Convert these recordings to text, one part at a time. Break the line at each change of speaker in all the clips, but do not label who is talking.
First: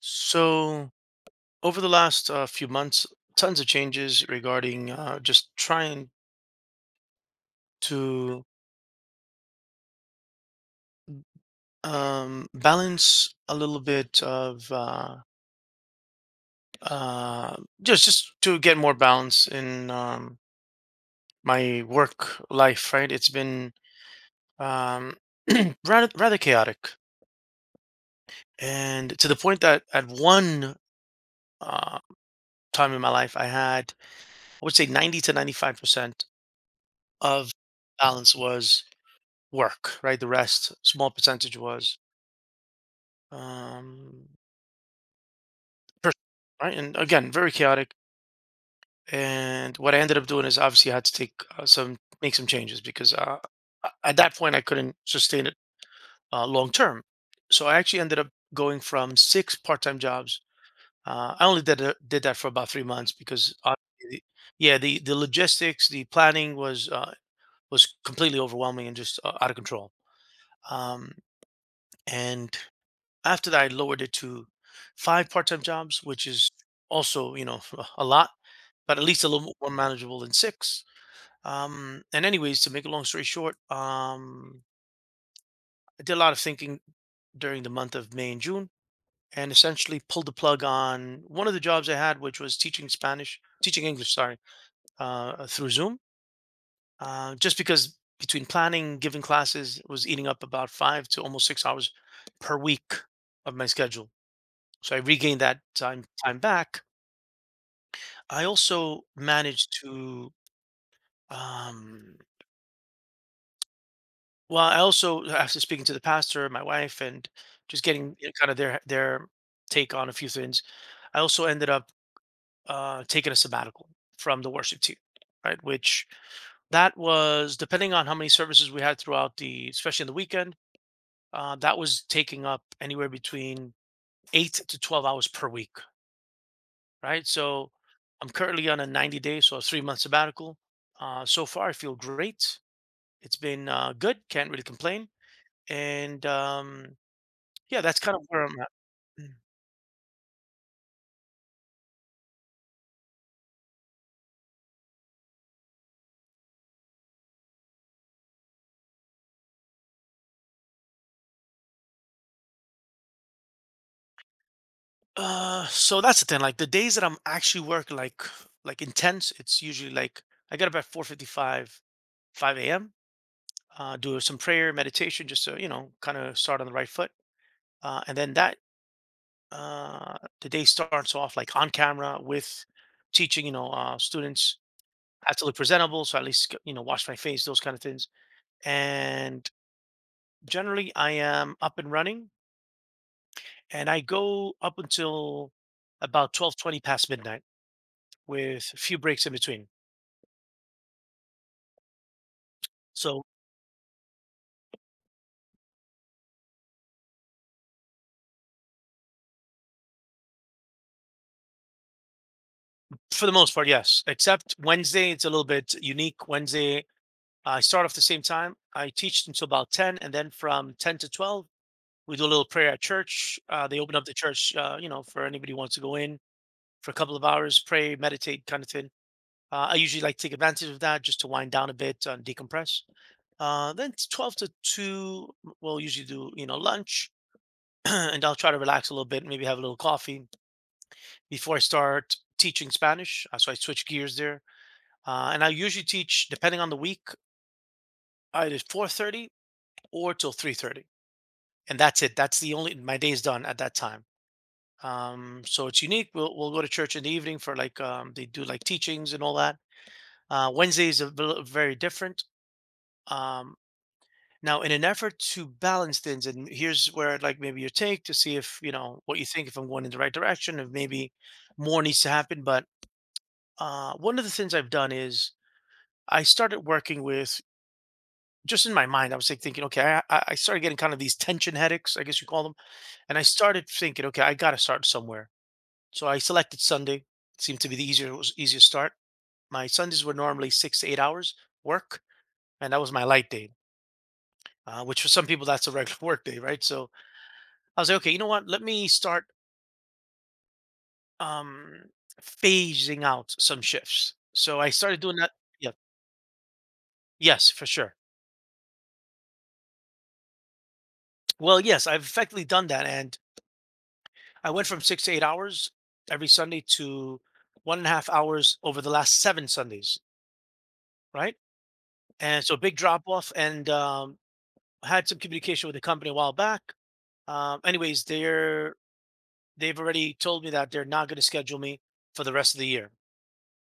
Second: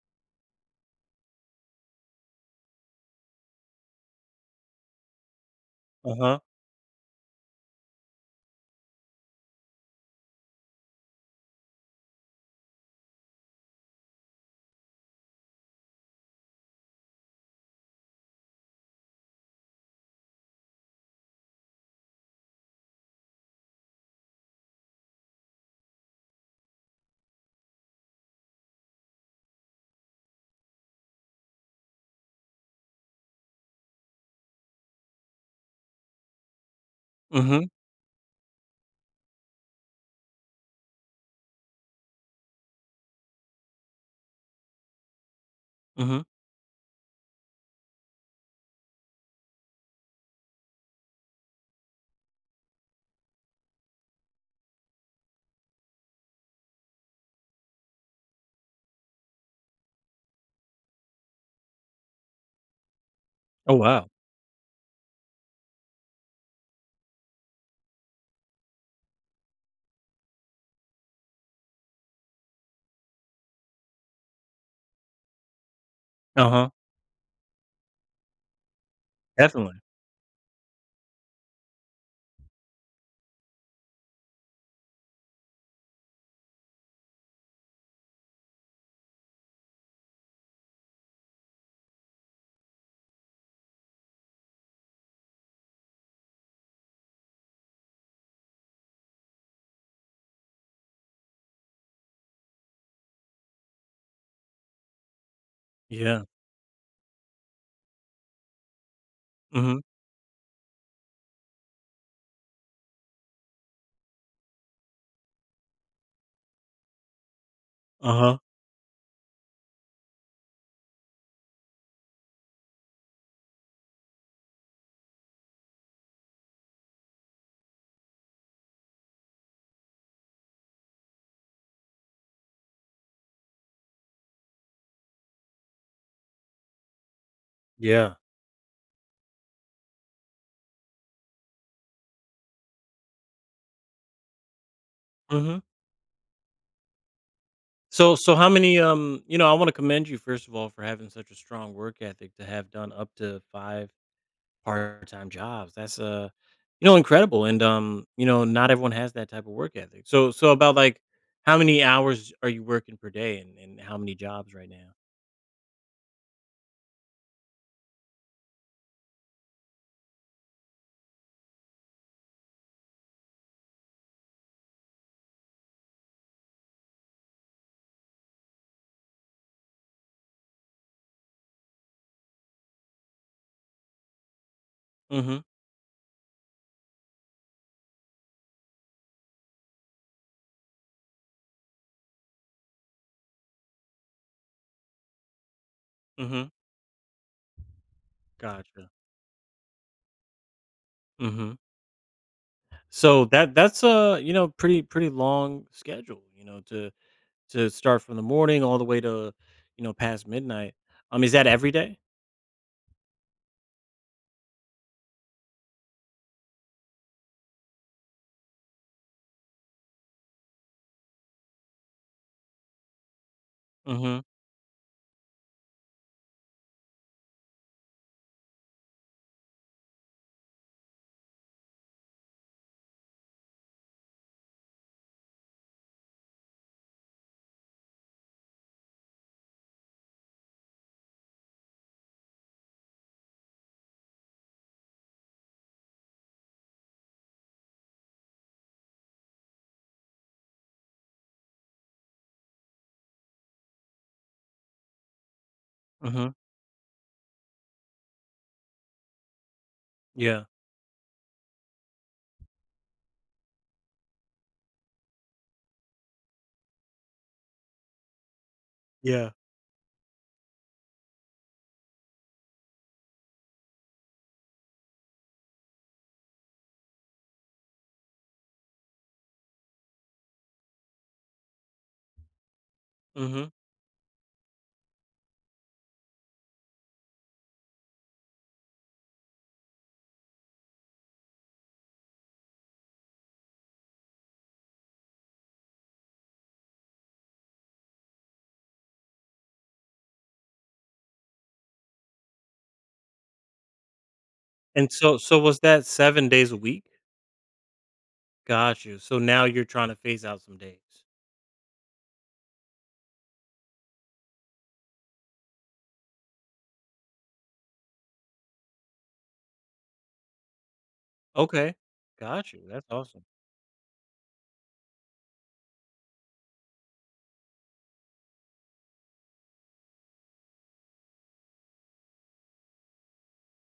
So over the last few months, tons of changes regarding just trying
Uh-huh.
to balance a little bit of uh, just to get more balance in my work life. Right, it's been um, rather chaotic, and to the point that at one uh, time in my life, I would say 90 to 95% of
Mhm,
balance was work, right? The rest, small percentage was um, pers-
mhm.
right. And again, very chaotic. And what I ended up doing is obviously I had to take make some changes because at that point I couldn't sustain it long term. So I actually ended up going from six part-time jobs. I only did that for about 3 months because,
Oh,
honestly,
wow.
the- yeah, the logistics, the planning was completely overwhelming and just out of control. Um, and after that, I lowered it to 5 part-time jobs, which is
Uh-huh.
also, a lot, but at least a little more
Definitely.
manageable than 6. And anyways, to make a long story short, I did a lot of thinking during the month of May and June and essentially pulled the plug on one of the jobs I had, which was teaching Spanish, teaching English, sorry, through Zoom, just because between planning, giving classes, it was eating up about 5 to almost 6 hours per week of my schedule. So I regained that time
Yeah.
time back. I also managed
Mhm.
to, um, well, I also after speaking to the pastor, my wife, and just getting
Uh-huh.
kind of their take on a few things, I also ended up taking a sabbatical from the worship team, right? Which that was depending on how many services we had throughout the, especially in the weekend, that was taking up anywhere between 8 to 12 hours per week, right? So
Yeah.
I'm currently on a 90 day, so a 3 month sabbatical. So far, I feel great. It's been good. Can't really complain.
Mhm.
And yeah, that's kind
So
of
so
where
how
I'm at.
many,
Mm.
you know, I wanna commend you, first of all, for having such a strong work ethic to have done up to 5 part-time jobs. That's, incredible, and, not everyone has that type of work ethic. So, about, like, how many hours are you working per day and how many jobs right now?
So that's the thing. Like the days that I'm actually working, like intense, it's usually like I get up at 4:55, 5 a.m. Do some prayer, meditation, just to kind of start on the right foot. And then that the day starts off like on camera with teaching. Students have
Mhm,
to look presentable, so at least wash my face, those kind of things. And generally, I am up and running, and I go up until about
mhm.
12:20 past midnight with a
Gotcha.
few breaks in between.
Mhm.
So
So that's a pretty long schedule, to start from the morning all the way to, past midnight. Is that every day?
for the most part, yes. Except Wednesday, it's a little bit unique. Wednesday, I start off the same time. I teach until about 10, and then from 10 to 12, we do a little prayer at church. They open up the
Mhm.
church, for anybody who wants to go in for a couple of hours, pray, meditate, kind of thing. I usually like to take advantage of that just to wind down a bit and decompress. Then it's 12 to 2, we'll usually do lunch, and I'll try to relax a little bit, maybe have a little coffee before I start teaching Spanish. So I switch gears there and I usually teach, depending on the week, either 4:30 or till 3:30, and that's it. That's the only my day is done at that time. So it's unique.
Mhm.
We'll go to church in the evening for like they do like teachings and all that.
Yeah.
Wednesdays are very different. Um, Now, in an effort to balance things, and here's where I'd like maybe your take to see if you know what you
Yeah.
think if I'm going in the right direction, if maybe more needs to happen. But one of the things I've done is I started working with, just in my mind, I was like thinking, okay, I started getting kind of these tension headaches, I guess you call them. And I
Mhm.
started thinking, okay, I got to start somewhere. So I selected Sunday. Seemed to be the easier was easiest start. My Sundays were normally 6 to 8 hours work, and that was my light day, which for some people that's a regular work day, right? So I was like, okay, you know what? Let me start um, phasing out some shifts. So I
And
started doing
so
that.
so was
Yeah.
that 7 days a week?
Yes, for sure.
Got you. So now you're trying to phase out some days.
Well, yes, I've effectively done that, and I went from 6 to 8 hours every Sunday to 1.5 hours over the last seven Sundays, right?
Okay.
And
Got
so
you.
big
That's
drop
awesome.
off and had some communication with the company a while back. Anyways, they've already told me that they're not going to schedule me for the rest of the year.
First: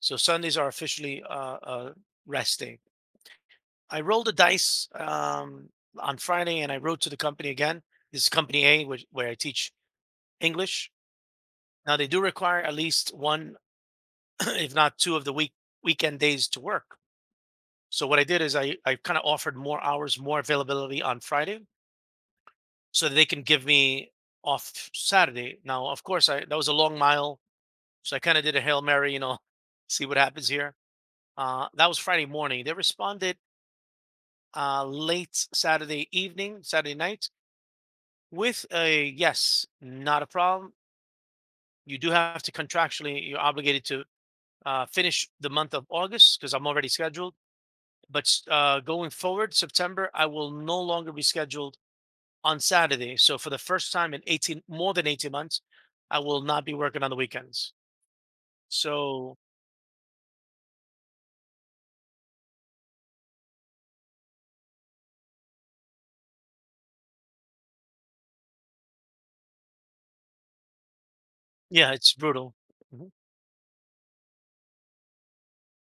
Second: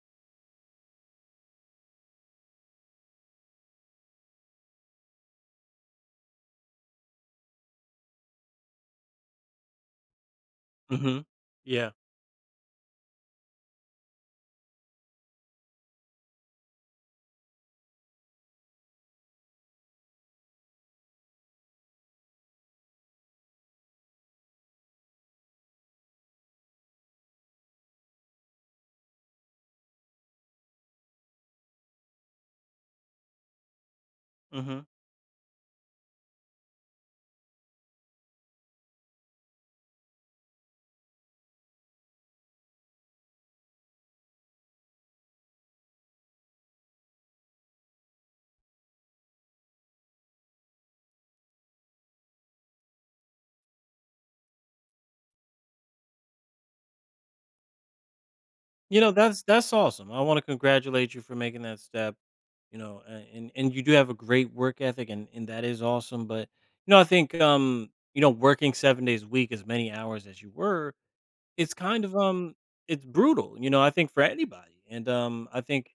So Sundays are officially rest day. I rolled the dice on Friday and I wrote to the company again. This is Company A, where I teach English.
Mhm. Yeah.
Now they do require at least one if not two of the weekend days to work. So what I did is I kind of offered more hours, more availability on Friday, so that they can give me off Saturday. Now, of course, I that was a long mile, so I kind of did a hail mary, see what happens here. That was Friday morning. They responded
Mhm.
late Saturday evening, Saturday night, with a yes, not a problem. You do have to contractually, you're obligated to finish the month of August because I'm already scheduled. But going forward, September, I will no longer be scheduled on Saturday. So for the first time in 18, more than 18 months, I will not be working on the weekends. So
That's awesome. I wanna congratulate you for making that step, a and you do have a great work ethic, and that is awesome, but, I think, working 7 days a week, as many hours as you were, it's
yeah,
kind
it's
of, um
brutal.
it's
Mhm.
brutal, I think for anybody, and, I think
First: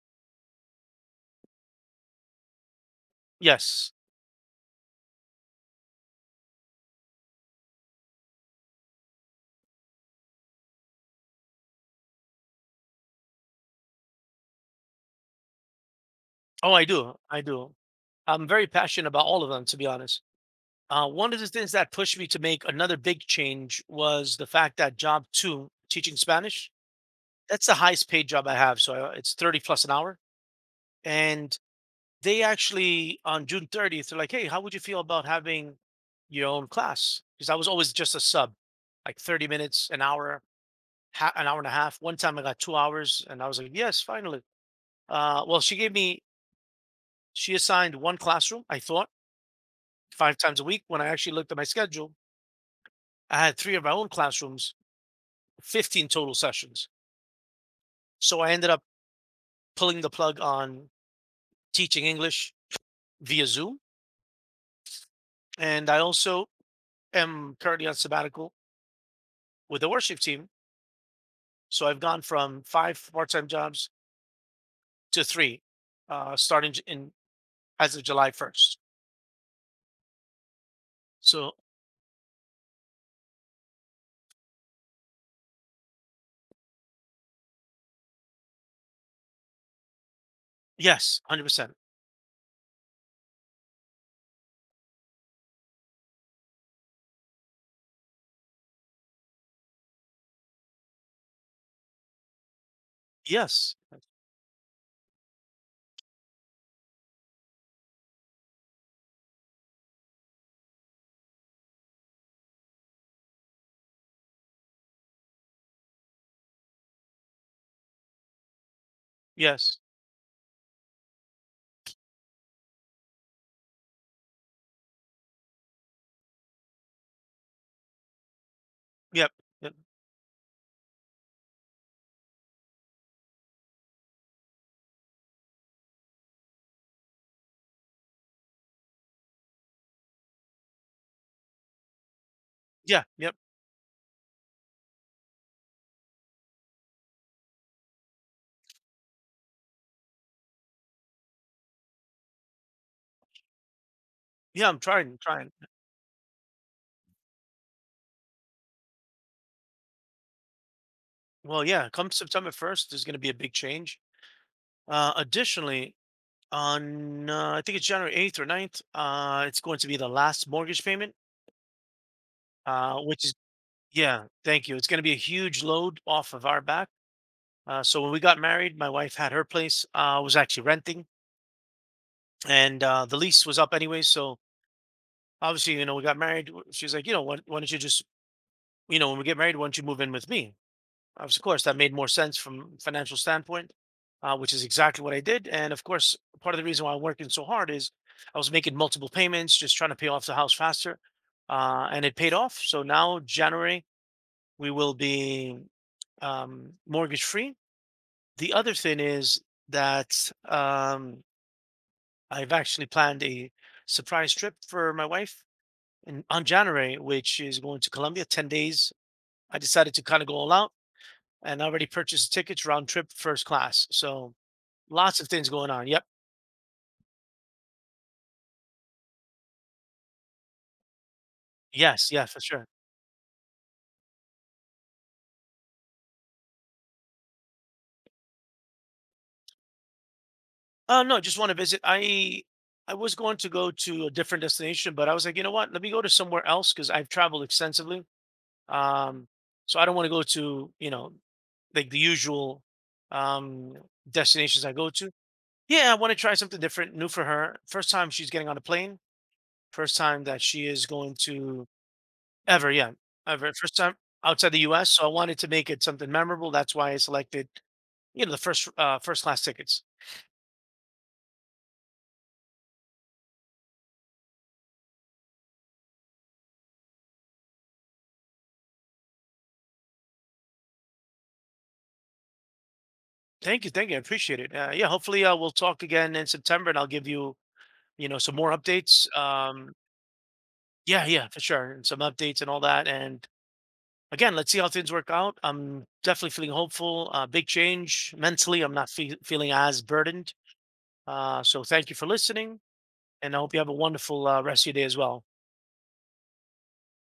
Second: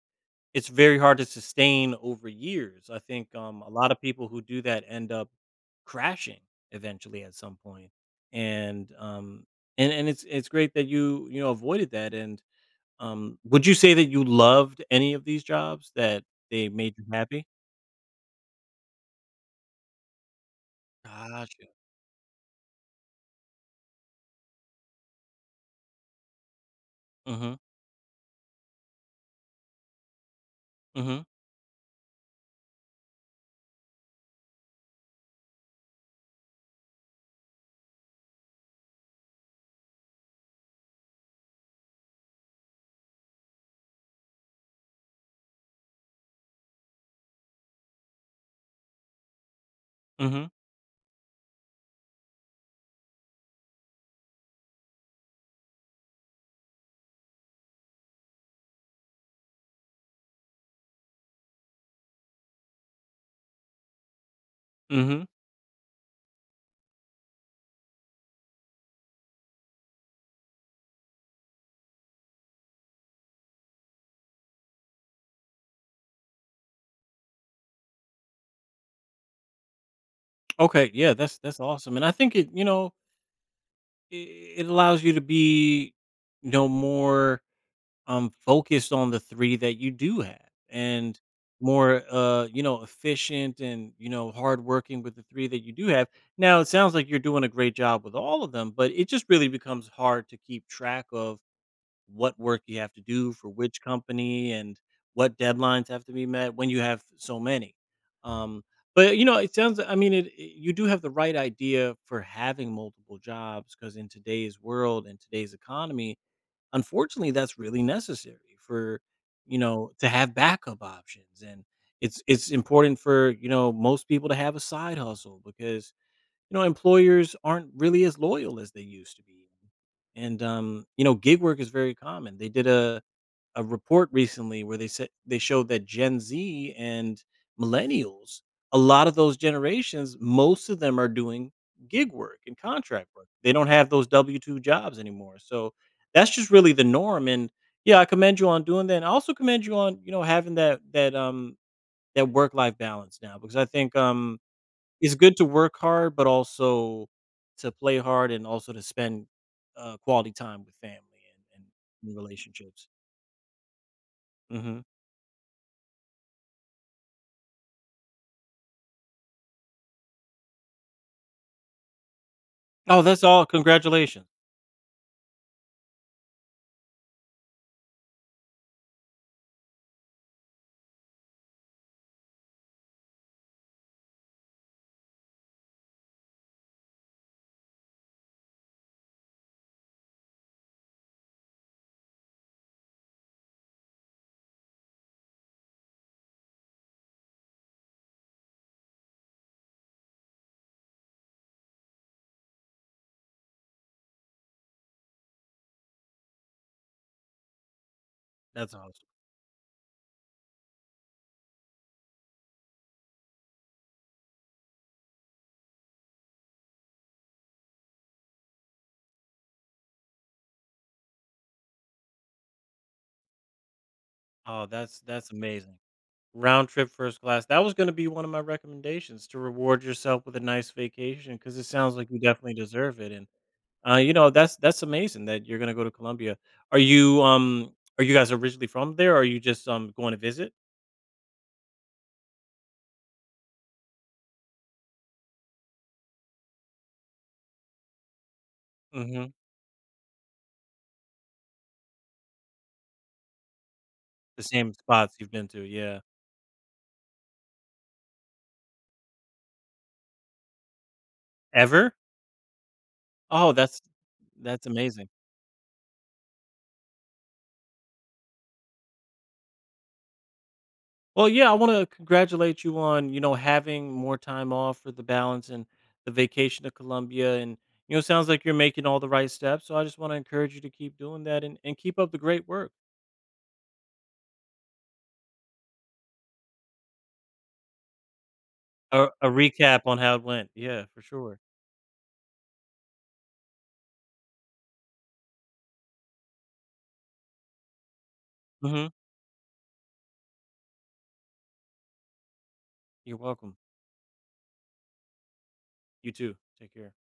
it's very hard to sustain over years. I think, a lot
Yes.
of people who do that end up crashing eventually at some point, and, um and it's great that you, avoided that. And would you say that you loved any of these jobs, that they
Oh, I
made you
do. I
happy?
do. I'm very passionate about all of them, to be honest. One of the
Gotcha.
things that pushed me to make another big change was the fact that job two, teaching Spanish,
Mhm,
that's the highest paid job I have. So it's 30 plus an hour.
mhm,
And they actually on June 30th, they're like, "Hey, how would you feel about having your own class?" Because I was always just a sub, like 30 minutes, an hour, an hour and a half. One time I got 2 hours, and I was like, "Yes, finally." Well, she gave me she assigned one classroom. I thought five
mhm,
times a week. When I actually looked at my schedule, I had three of my own classrooms, 15 total sessions. So I ended up pulling the plug on teaching English via Zoom,
mhm.
and I also am currently on sabbatical with the worship team. So I've gone from five part-time jobs to three, starting j- in as of July 1st.
Okay, yeah, that's
So
that's awesome, and I think i it allows you to be, more, focused on the 3 that you do have, and
yes, 100%.
more, efficient and, hardworking with the 3 that you do have. Now, it sounds like you're doing a great job with all of them, but it just really becomes hard to keep track of what work you have to do for
Yes.
which company and what deadlines have to be met when you have so many. Um, but it sounds. I mean, you do have the right idea for having multiple jobs because in today's world and today's economy, unfortunately, that's really necessary for
Yes.
to have backup options and it's important for most people to have a side hustle because employers aren't really as loyal as they used to
Yep.
be.
Yep.
And gig work is very common. They did a report recently where they said they showed that Gen Z and millennials, a lot of those generations, most of them are doing gig work and
Yeah.
contract work.
Yep.
They don't have those W-2 jobs anymore. So that's just really the norm and yeah, I commend you on doing that. And I also commend you on, having that work life balance now because I think
Yeah. I'm trying.
it's
I'm
good to
trying.
work hard, but also to play hard and also to spend, quality time with family
Well,
and
yeah. Come
and
September
relationships.
1st, there's going to be a big change.
Mhm.
Additionally, on I think it's January 8th or 9th, it's going to be the last mortgage payment,
Oh, that's
which is,
all,
yeah,
congratulations.
thank you. It's going to be a huge load off of our back. So when we got married, my wife had her place. I was actually renting. And the lease was up anyway. So obviously, we got married. She's like, why don't you just, when we get married, why don't you move in with me? I was, of course, that made more sense from financial standpoint, which is exactly what I did. And of course, part of the reason why I'm working so hard is I was making multiple payments, just trying to pay off the house faster, and it paid off. So now January we will be mortgage free. The other
That's
thing
awesome.
is that I've actually planned a surprise trip for my wife on January, which is going to Colombia, 10 days. I decided to kind of go all out and I already purchased tickets round trip first class. So
Oh, that's
lots of
that's
things going
amazing.
on. Yep.
Round trip first class. That was gonna be one of my recommendations to reward yourself with a nice vacation because it sounds
Yes.
like you
Yeah, for
definitely
sure.
deserve it, and, that's amazing that you're gonna go to Colombia. Are you guys originally from there, or are you just, going to visit?
No, just want to visit. I was going to go to a different destination, but I was like, you know what? Let me go to somewhere else because I've traveled extensively. Um,
Mhm.
so I don't want to go to, like the usual um
The
destinations
same
I go to.
spots you've been to,
Yeah, I
yeah.
want to try something different, new for her. First time she's getting on a plane. First time that she is going to
Ever?
ever, yeah, ever.
Oh,
First
that's
time outside the
that's
US, so I
amazing.
wanted to make it something memorable. That's why I selected the first class tickets.
Well, yeah, I wanna congratulate you on, having more time off for the balance and the vacation to Colombia, and, sounds like you're making all the right steps, so I just wanna encourage you to keep doing that and keep up the great work.
Thank you, I appreciate it. Yeah, hopefully we'll talk again in September, and I'll give you some more updates.
A recap on how it went. Yeah, for
Yeah, yeah,
sure.
for sure, and some updates and all that. And again, let's see how things work out. I'm definitely feeling hopeful. Big change mentally. I'm
Mhm.
not feeling as burdened. So thank you for listening,
You're
and I hope
welcome.
you have a wonderful rest of your day as well.
You too. Take care.